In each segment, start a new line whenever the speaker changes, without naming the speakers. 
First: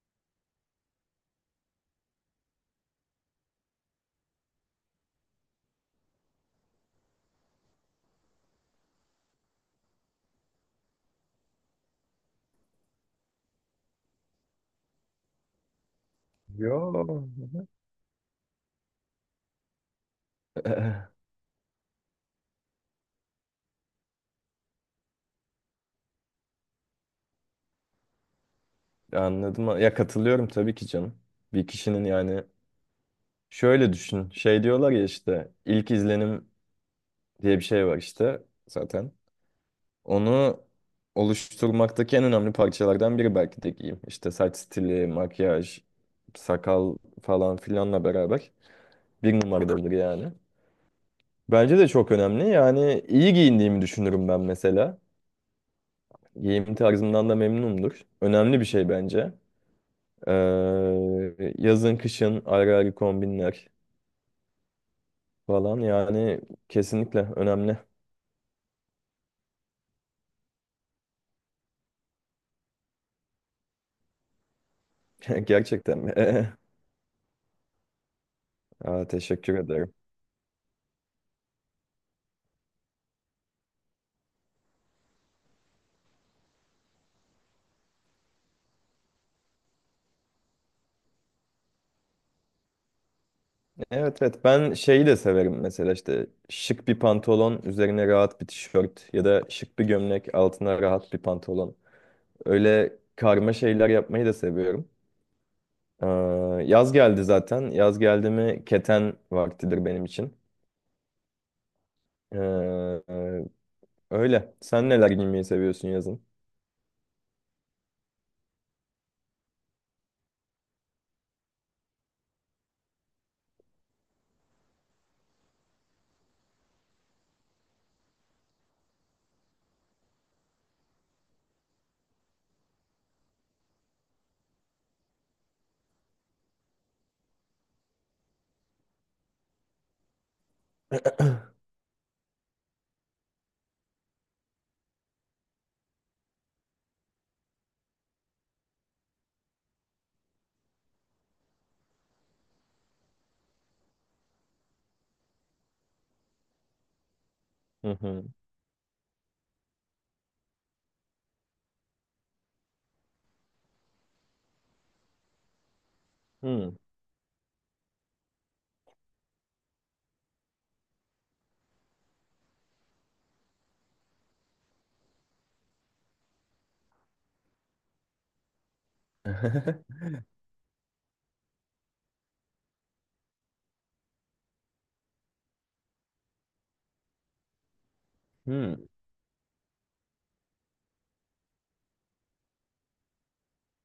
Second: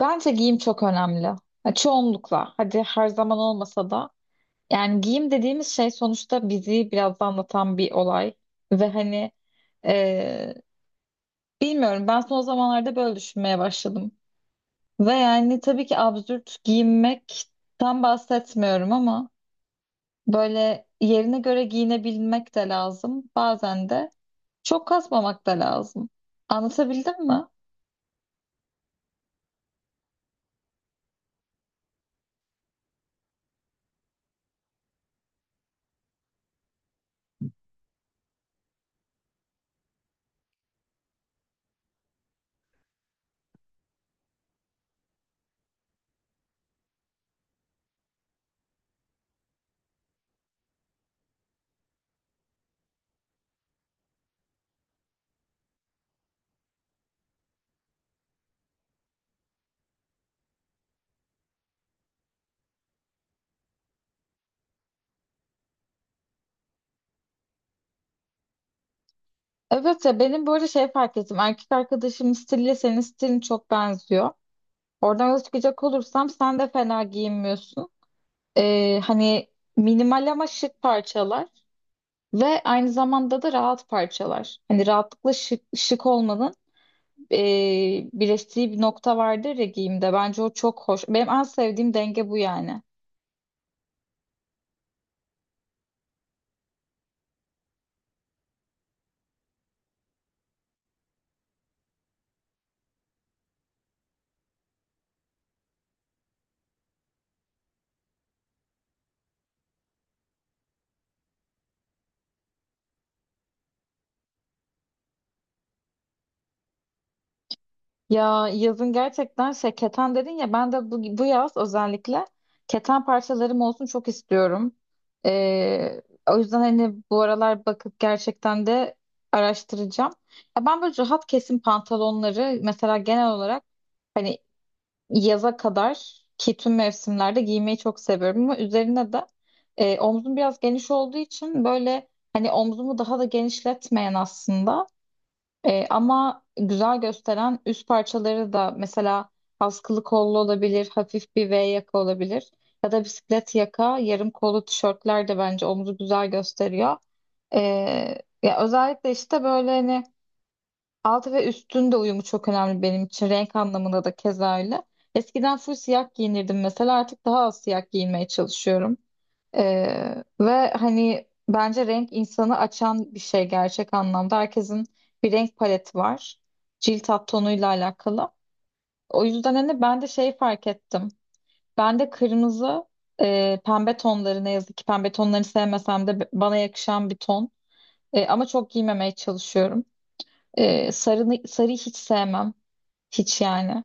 Bence giyim çok önemli. Ya çoğunlukla. Hadi her zaman olmasa da. Yani giyim dediğimiz şey sonuçta bizi biraz da anlatan bir olay. Ve hani e, bilmiyorum, ben son zamanlarda böyle düşünmeye başladım. Ve yani tabii ki absürt
Yo.
giyinmekten bahsetmiyorum ama böyle yerine göre giyinebilmek de lazım. Bazen de çok kasmamak da lazım. Anlatabildim mi?
Anladım. Ya katılıyorum tabii ki canım. Bir kişinin şöyle düşün. Şey diyorlar ya işte ilk izlenim diye bir şey var işte zaten. Onu oluşturmaktaki en önemli parçalardan biri belki de giyim. İşte saç stili, makyaj, sakal falan filanla beraber bir numaradadır yani. Bence de çok önemli. Yani iyi giyindiğimi düşünürüm ben mesela. Giyim tarzımdan da memnunumdur. Önemli bir şey bence. Yazın kışın ayrı ayrı kombinler falan yani kesinlikle önemli.
Evet ya, benim böyle şey fark ettim. Erkek arkadaşımın stiliyle senin stilin çok benziyor. Oradan yola çıkacak
Gerçekten mi?
olursam sen de fena giyinmiyorsun.
Aa,
Hani
teşekkür ederim.
minimal ama şık parçalar ve aynı zamanda da rahat parçalar. Hani rahatlıkla şık olmanın ee, birleştiği bir nokta vardır ya giyimde. Bence o çok hoş. Benim en sevdiğim denge bu yani.
Evet evet, ben şeyi de severim mesela, işte şık bir pantolon üzerine rahat bir tişört ya da şık bir gömlek altına rahat bir pantolon. Öyle karma şeyler yapmayı da seviyorum. Ee, Yaz geldi zaten. Yaz geldi mi keten vaktidir benim için. Ee, e, Öyle. Sen neler giymeyi seviyorsun yazın?
Ya yazın gerçekten şey keten dedin ya, ben de bu yaz özellikle keten parçalarım olsun çok istiyorum. Ee, o yüzden hani bu aralar bakıp gerçekten de araştıracağım. Ya ben böyle rahat kesim pantolonları mesela genel olarak hani yaza kadar ki tüm mevsimlerde giymeyi çok seviyorum ama üzerine de omzum biraz geniş olduğu için böyle hani omzumu daha da genişletmeyen, aslında ama güzel gösteren üst parçaları da, mesela askılı kollu olabilir, hafif bir V yaka olabilir ya da bisiklet yaka, yarım kollu tişörtler de bence omuzu güzel gösteriyor. E,
Hı hı.
ya özellikle işte böyle hani altı ve üstün de uyumu çok önemli benim için, renk anlamında da keza öyle. Eskiden full siyah giyinirdim
Hı.
mesela, artık daha az siyah giyinmeye çalışıyorum. Ve hani bence renk insanı açan bir şey gerçek anlamda. Herkesin bir renk paleti var. Cilt alt tonuyla alakalı. O yüzden hani ben de şey fark ettim. Ben de kırmızı, pembe tonları, ne yazık ki pembe tonlarını sevmesem de bana yakışan bir ton. Ama çok
Hmm,
giymemeye çalışıyorum. E, sarıyı hiç sevmem. Hiç yani.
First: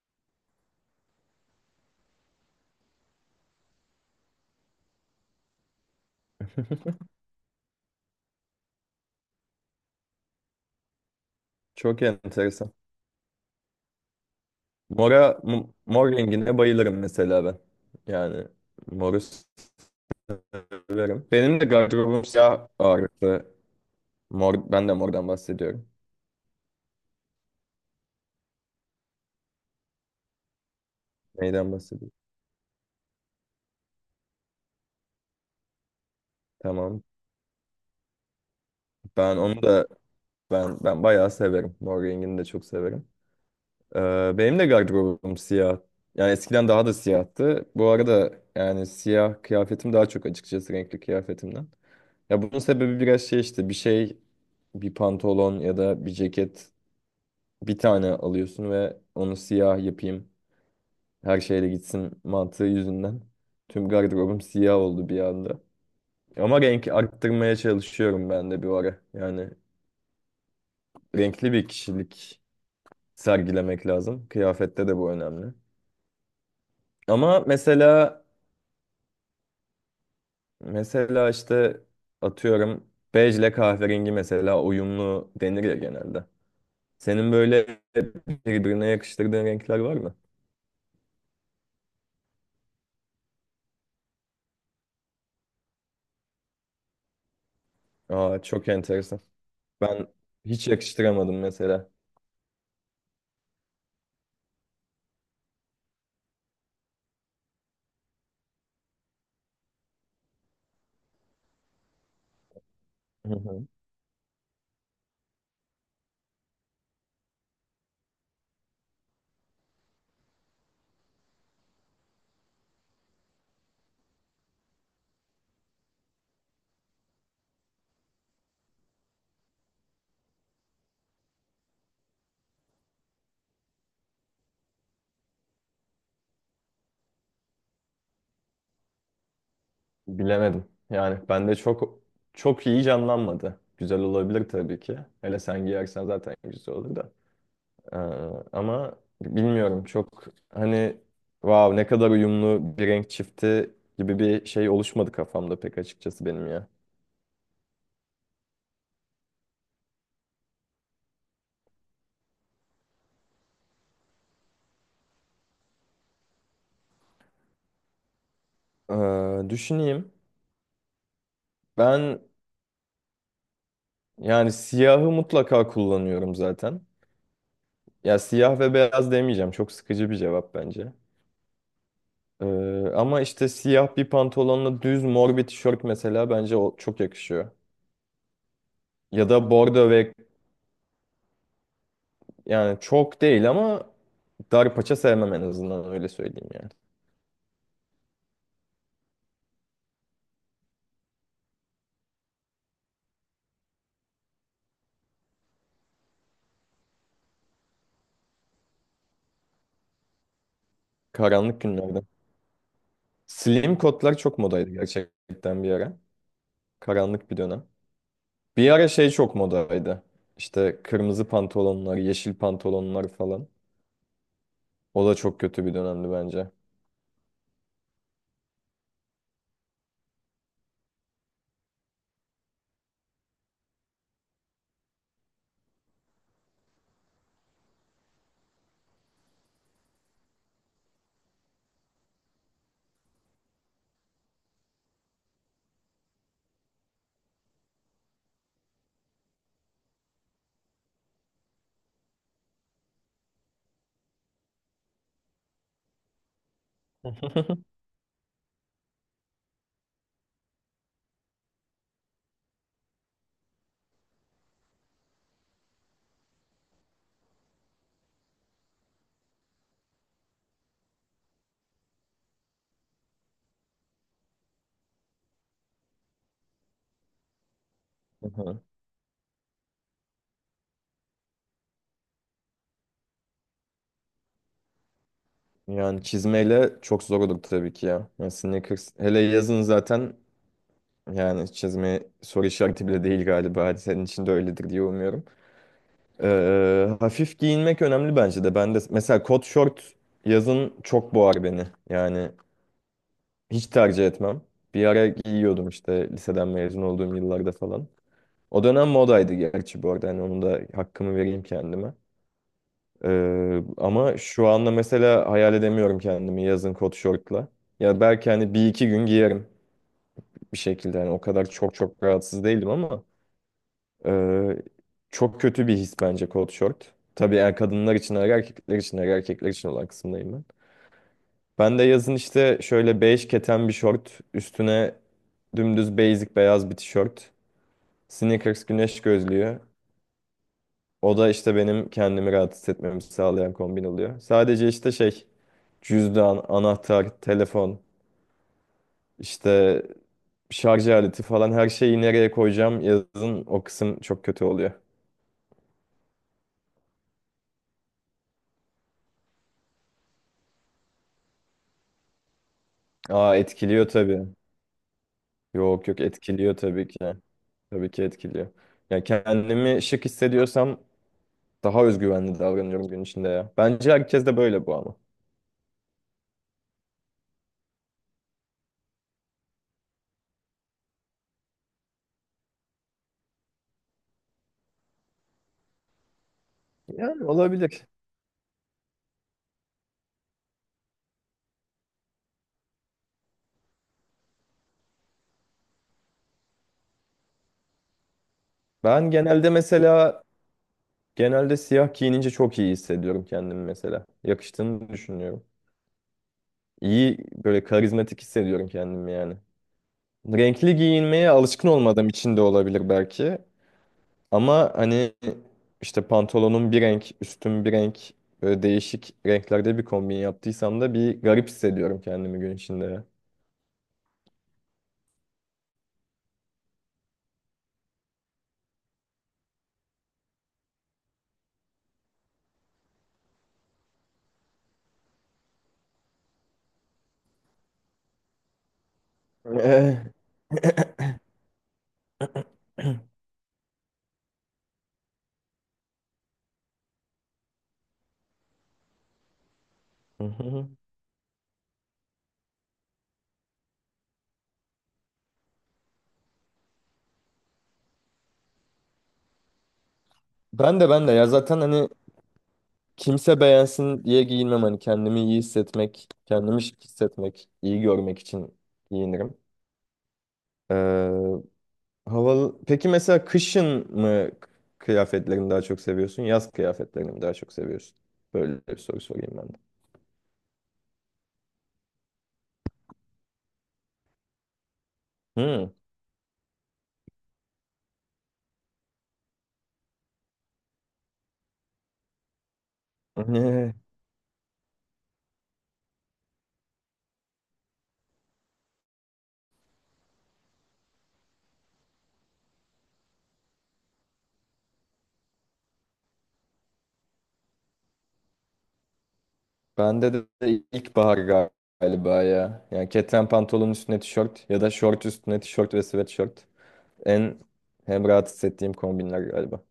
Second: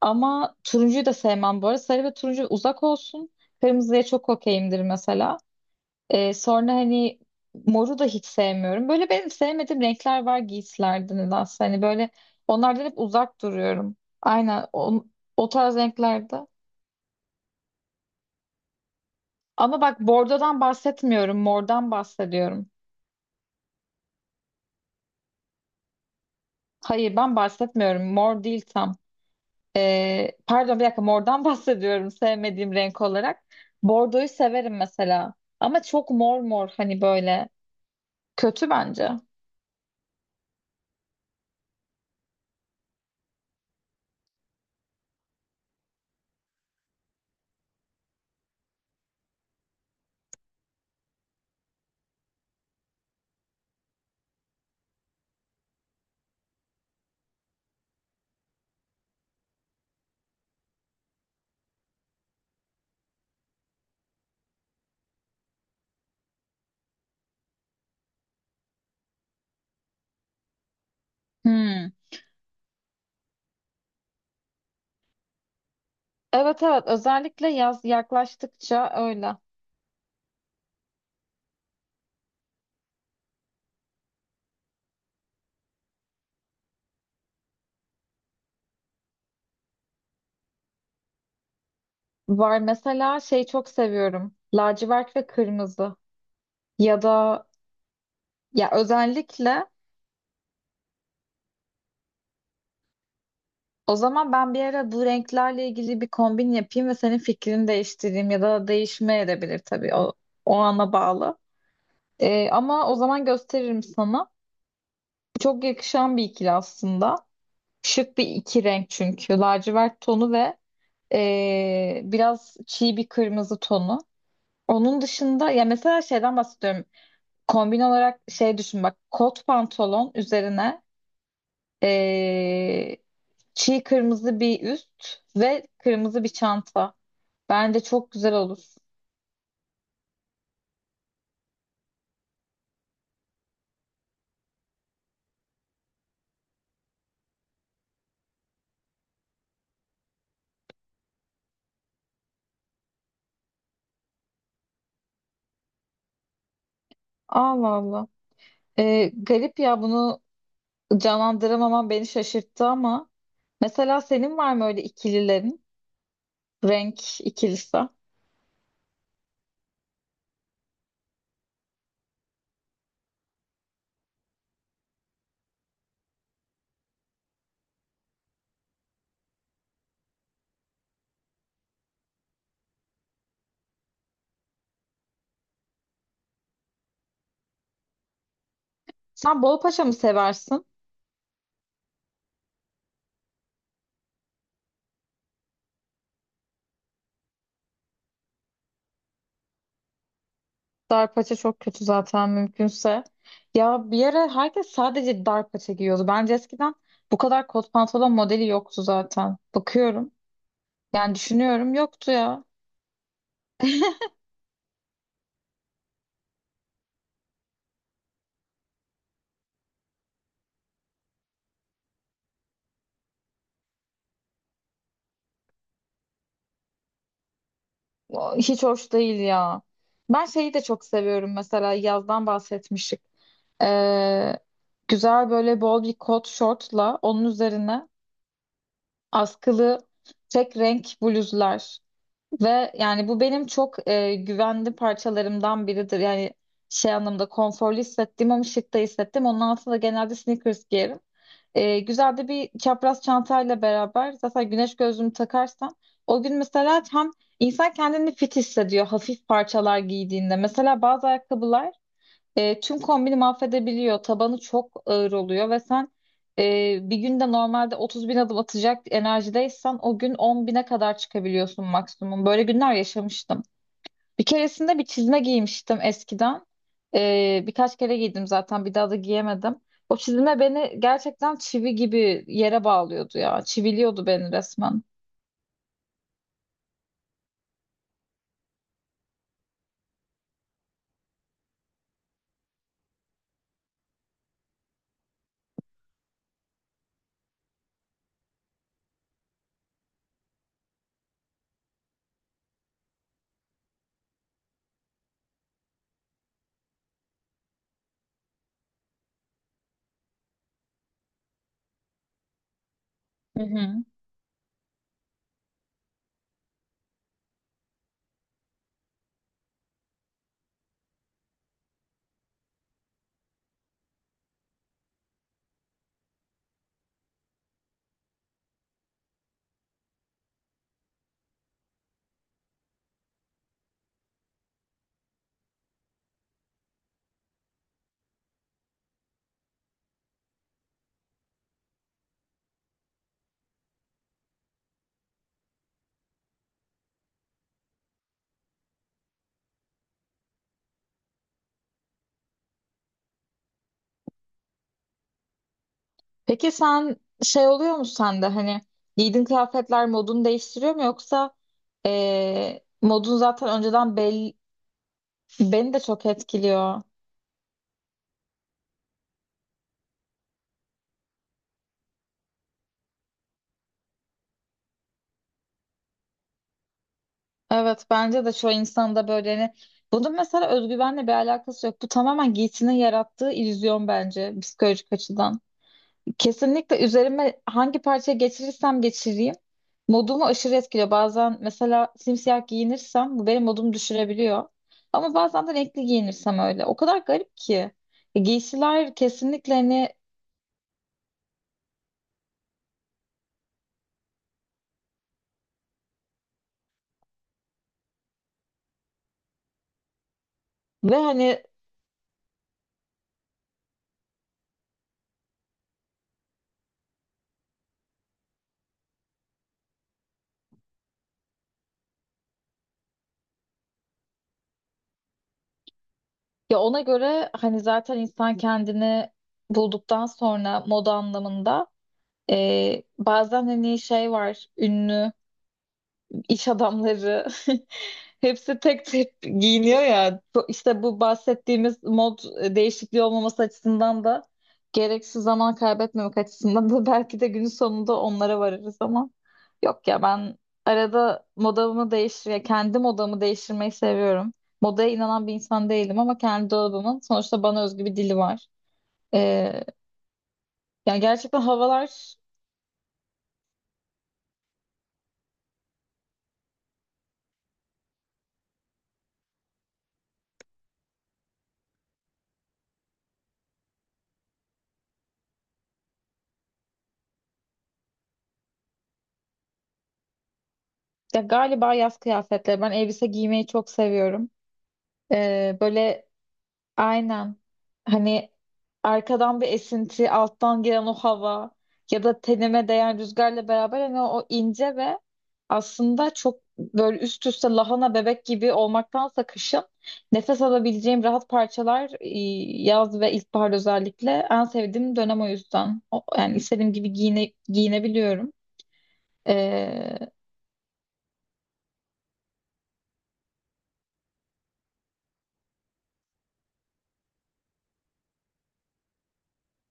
Ama turuncuyu da sevmem bu arada. Sarı ve turuncu uzak olsun. Kırmızıya çok okeyimdir mesela. Sonra hani moru da hiç sevmiyorum. Böyle benim sevmediğim renkler var giysilerde nedense. Hani
çok
böyle
enteresan.
onlardan hep uzak duruyorum. Aynen o,
Mora,
o tarz
mor
renklerde.
rengine bayılırım mesela ben. Yani moru
Ama bak, bordodan
severim.
bahsetmiyorum.
Benim de
Mordan
gardırobum siyah
bahsediyorum.
ağırlıklı. Mor, ben de mordan bahsediyorum.
Hayır, ben bahsetmiyorum. Mor değil tam. Pardon, bir dakika, mordan
Neyden
bahsediyorum
bahsediyorum?
sevmediğim renk olarak. Bordoyu severim mesela. Ama çok mor mor, hani
Tamam.
böyle kötü bence.
Ben onu da ben bayağı severim. Mor rengini de çok severim. Benim de gardırobum siyah. Yani eskiden daha da siyahtı. Bu arada yani siyah kıyafetim daha çok, açıkçası, renkli kıyafetimden. Ya bunun sebebi biraz şey, işte bir pantolon ya da bir ceket bir tane alıyorsun ve onu siyah yapayım her şeyle gitsin mantığı yüzünden. Tüm gardırobum siyah oldu bir anda. Ama renk arttırmaya çalışıyorum ben de bir ara. Yani renkli bir
Hmm.
kişilik sergilemek lazım. Kıyafette de bu önemli.
Evet, evet,
Ama
özellikle yaz
mesela
yaklaştıkça öyle.
Mesela işte atıyorum bej ile kahverengi mesela uyumlu denir ya genelde. Senin böyle birbirine yakıştırdığın renkler var mı?
Var, mesela şeyi çok seviyorum: lacivert ve kırmızı. Ya da
Aa, çok
ya
enteresan.
özellikle
Ben hiç yakıştıramadım mesela.
o zaman ben bir ara bu renklerle ilgili bir kombin yapayım ve senin fikrini değiştireyim, ya da değişme edebilir tabii, o, o ana bağlı. Ama o zaman
Hı hı.
gösteririm sana. Çok yakışan bir ikili aslında. Şık bir iki renk çünkü. Lacivert tonu ve biraz çiğ bir kırmızı tonu. Onun dışında ya mesela şeyden bahsediyorum. Kombin olarak şey düşün bak: kot pantolon üzerine ee, çiğ kırmızı bir üst ve kırmızı bir çanta. Bence çok güzel olur.
Bilemedim. Yani bende çok iyi canlanmadı. Güzel olabilir tabii ki. Hele sen giyersen zaten güzel olur da. Ee, Ama bilmiyorum, çok hani wow ne kadar uyumlu bir renk çifti gibi bir şey oluşmadı kafamda pek açıkçası benim ya.
Allah Allah. Garip ya, bunu canlandıramaman beni şaşırttı, ama mesela senin var mı öyle ikililerin? Renk ikilisi.
Düşüneyim. Ben yani siyahı mutlaka kullanıyorum zaten. Ya siyah ve beyaz demeyeceğim. Çok sıkıcı bir cevap bence. Ee, Ama işte siyah bir pantolonla düz mor bir tişört, mesela bence o çok yakışıyor. Ya
Sen
da
bol paça
bordo
mı
ve
seversin?
yani çok değil ama dar paça sevmem, en azından öyle söyleyeyim yani.
Dar paça çok kötü zaten, mümkünse. Ya bir ara herkes sadece dar paça giyiyordu. Bence eskiden bu kadar kot pantolon modeli yoktu zaten. Bakıyorum. Yani
Karanlık
düşünüyorum,
günlerde.
yoktu ya.
Slim kotlar çok modaydı gerçekten bir ara. Karanlık bir dönem. Bir ara şey çok modaydı. İşte kırmızı pantolonlar, yeşil pantolonlar falan. O da çok kötü bir dönemdi bence.
Hiç hoş değil ya. Ben şeyi de çok seviyorum mesela, yazdan bahsetmiştik. Ee, güzel böyle bol bir kot şortla onun üzerine askılı tek renk bluzlar. Ve yani bu benim çok güvenli parçalarımdan biridir. Yani şey anlamda konforlu hissettiğim ama şık da hissettim. Onun altında genelde sneakers giyerim. Güzel de bir çapraz çantayla beraber, zaten güneş gözlüğümü takarsam o gün mesela, hem insan kendini fit hissediyor hafif parçalar giydiğinde. Mesela bazı ayakkabılar tüm kombini mahvedebiliyor. Tabanı çok ağır oluyor ve sen bir günde normalde 30 bin adım atacak enerjideysen o gün 10 bine kadar çıkabiliyorsun maksimum. Böyle günler yaşamıştım. Bir keresinde bir çizme giymiştim eskiden. Birkaç kere giydim
Hı hı.
zaten, bir daha da giyemedim. O çizme beni gerçekten çivi gibi yere bağlıyordu ya. Çiviliyordu beni resmen.
Yani çizmeyle çok zor olur tabii ki ya. Yani sneakers hele yazın zaten, yani çizme soru işareti bile değil galiba. Hadi senin için de öyledir diye umuyorum. Hafif giyinmek önemli bence de. Ben de mesela kot şort yazın çok boğar beni. Yani hiç tercih etmem. Bir ara giyiyordum işte liseden mezun olduğum yıllarda falan. O dönem modaydı gerçi bu arada. Hani onun da hakkımı vereyim kendime.
Hı hı.
Ama şu anda mesela hayal edemiyorum kendimi yazın kot şortla. Ya belki hani bir iki gün giyerim bir şekilde. Hani o kadar çok rahatsız değilim ama e, çok kötü bir his bence kot şort. Tabii kadınlar için erkekler için erkekler için olan kısımdayım ben. Ben de yazın işte şöyle bej keten bir şort üstüne dümdüz basic beyaz bir tişört. Sneakers, güneş gözlüğü. O da işte benim kendimi rahat hissetmemi sağlayan kombin oluyor. Sadece işte şey, cüzdan, anahtar, telefon, işte şarj aleti falan her şeyi nereye koyacağım, yazın o kısım çok kötü oluyor.
Peki sen, şey oluyor mu sende hani giydiğin kıyafetler modunu değiştiriyor mu, yoksa modun
Aa,
zaten
etkiliyor
önceden
tabii.
belli, beni de
Yok yok,
çok
etkiliyor
etkiliyor.
tabii ki. Tabii ki etkiliyor. Yani kendimi şık hissediyorsam daha özgüvenli davranıyorum gün içinde ya. Bence herkes de böyle bu ama.
Evet, bence de çoğu insanda böyle. Hani bunun mesela özgüvenle bir alakası yok. Bu tamamen giysinin yarattığı illüzyon bence, psikolojik açıdan. Kesinlikle
Yani
üzerime hangi
olabilir.
parça geçirirsem geçireyim modumu aşırı etkiliyor. Bazen mesela simsiyah giyinirsem bu benim modumu düşürebiliyor. Ama bazen de renkli giyinirsem öyle. O kadar garip ki. Giysiler
Ben genelde
kesinlikle hani
mesela Genelde siyah giyinince çok iyi hissediyorum kendimi mesela. Yakıştığını düşünüyorum. İyi, böyle karizmatik hissediyorum kendimi yani. Renkli
ve
giyinmeye
hani
alışkın olmadığım için de olabilir belki. Ama hani işte pantolonum bir renk, üstüm bir renk, böyle değişik renklerde bir kombin yaptıysam da bir garip hissediyorum kendimi gün içinde. Ya.
ya ona göre hani zaten insan kendini bulduktan sonra moda anlamında, bazen hani şey var, ünlü iş adamları hepsi tek tek giyiniyor
Eh,
ya. İşte bu bahsettiğimiz mod değişikliği olmaması açısından da, gereksiz zaman kaybetmemek açısından da belki de günün sonunda onlara varırız, ama yok ya,
hı
ben
hı.
arada modamı kendi modamı değiştirmeyi seviyorum. Modaya inanan bir insan değilim, ama kendi dolabımın sonuçta bana özgü bir dili var. Ee,
Ben de
yani
ben de ya
gerçekten
zaten hani
havalar
kimse beğensin diye giyinmem, hani kendimi iyi hissetmek, kendimi şık hissetmek, iyi görmek için giyinirim. Ee, Havalı. Peki mesela kışın mı kıyafetlerini daha çok seviyorsun? Yaz kıyafetlerini mi daha çok seviyorsun? Böyle bir soru sorayım ben de.
ya, galiba yaz kıyafetleri. Ben elbise giymeyi çok seviyorum.
Hmm.
Böyle Aynen. Hani arkadan bir esinti, alttan gelen o hava ya da tenime değen rüzgarla
Ne?
beraber, hani o ince ve aslında çok böyle üst üste lahana bebek gibi olmaktansa, kışın nefes alabileceğim rahat parçalar, yaz ve ilkbahar özellikle en sevdiğim dönem, o yüzden. Yani istediğim gibi giyinebiliyorum. Ee,
Bende de ilkbahar galiba ya. Yani keten pantolonun üstüne tişört ya da şort üstüne tişört ve sweatshirt. En hem rahat hissettiğim kombinler galiba.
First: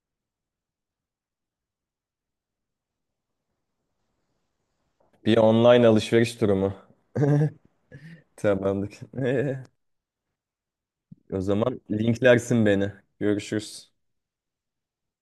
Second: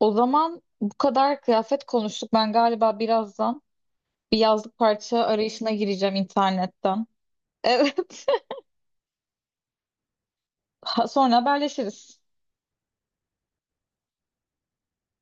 o zaman bu kadar kıyafet konuştuk. Ben galiba birazdan bir yazlık parça
Bir
arayışına
online
gireceğim
alışveriş durumu.
internetten. Evet.
Tamamdır.
Sonra
O zaman
haberleşiriz.
linklersin beni. Görüşürüz.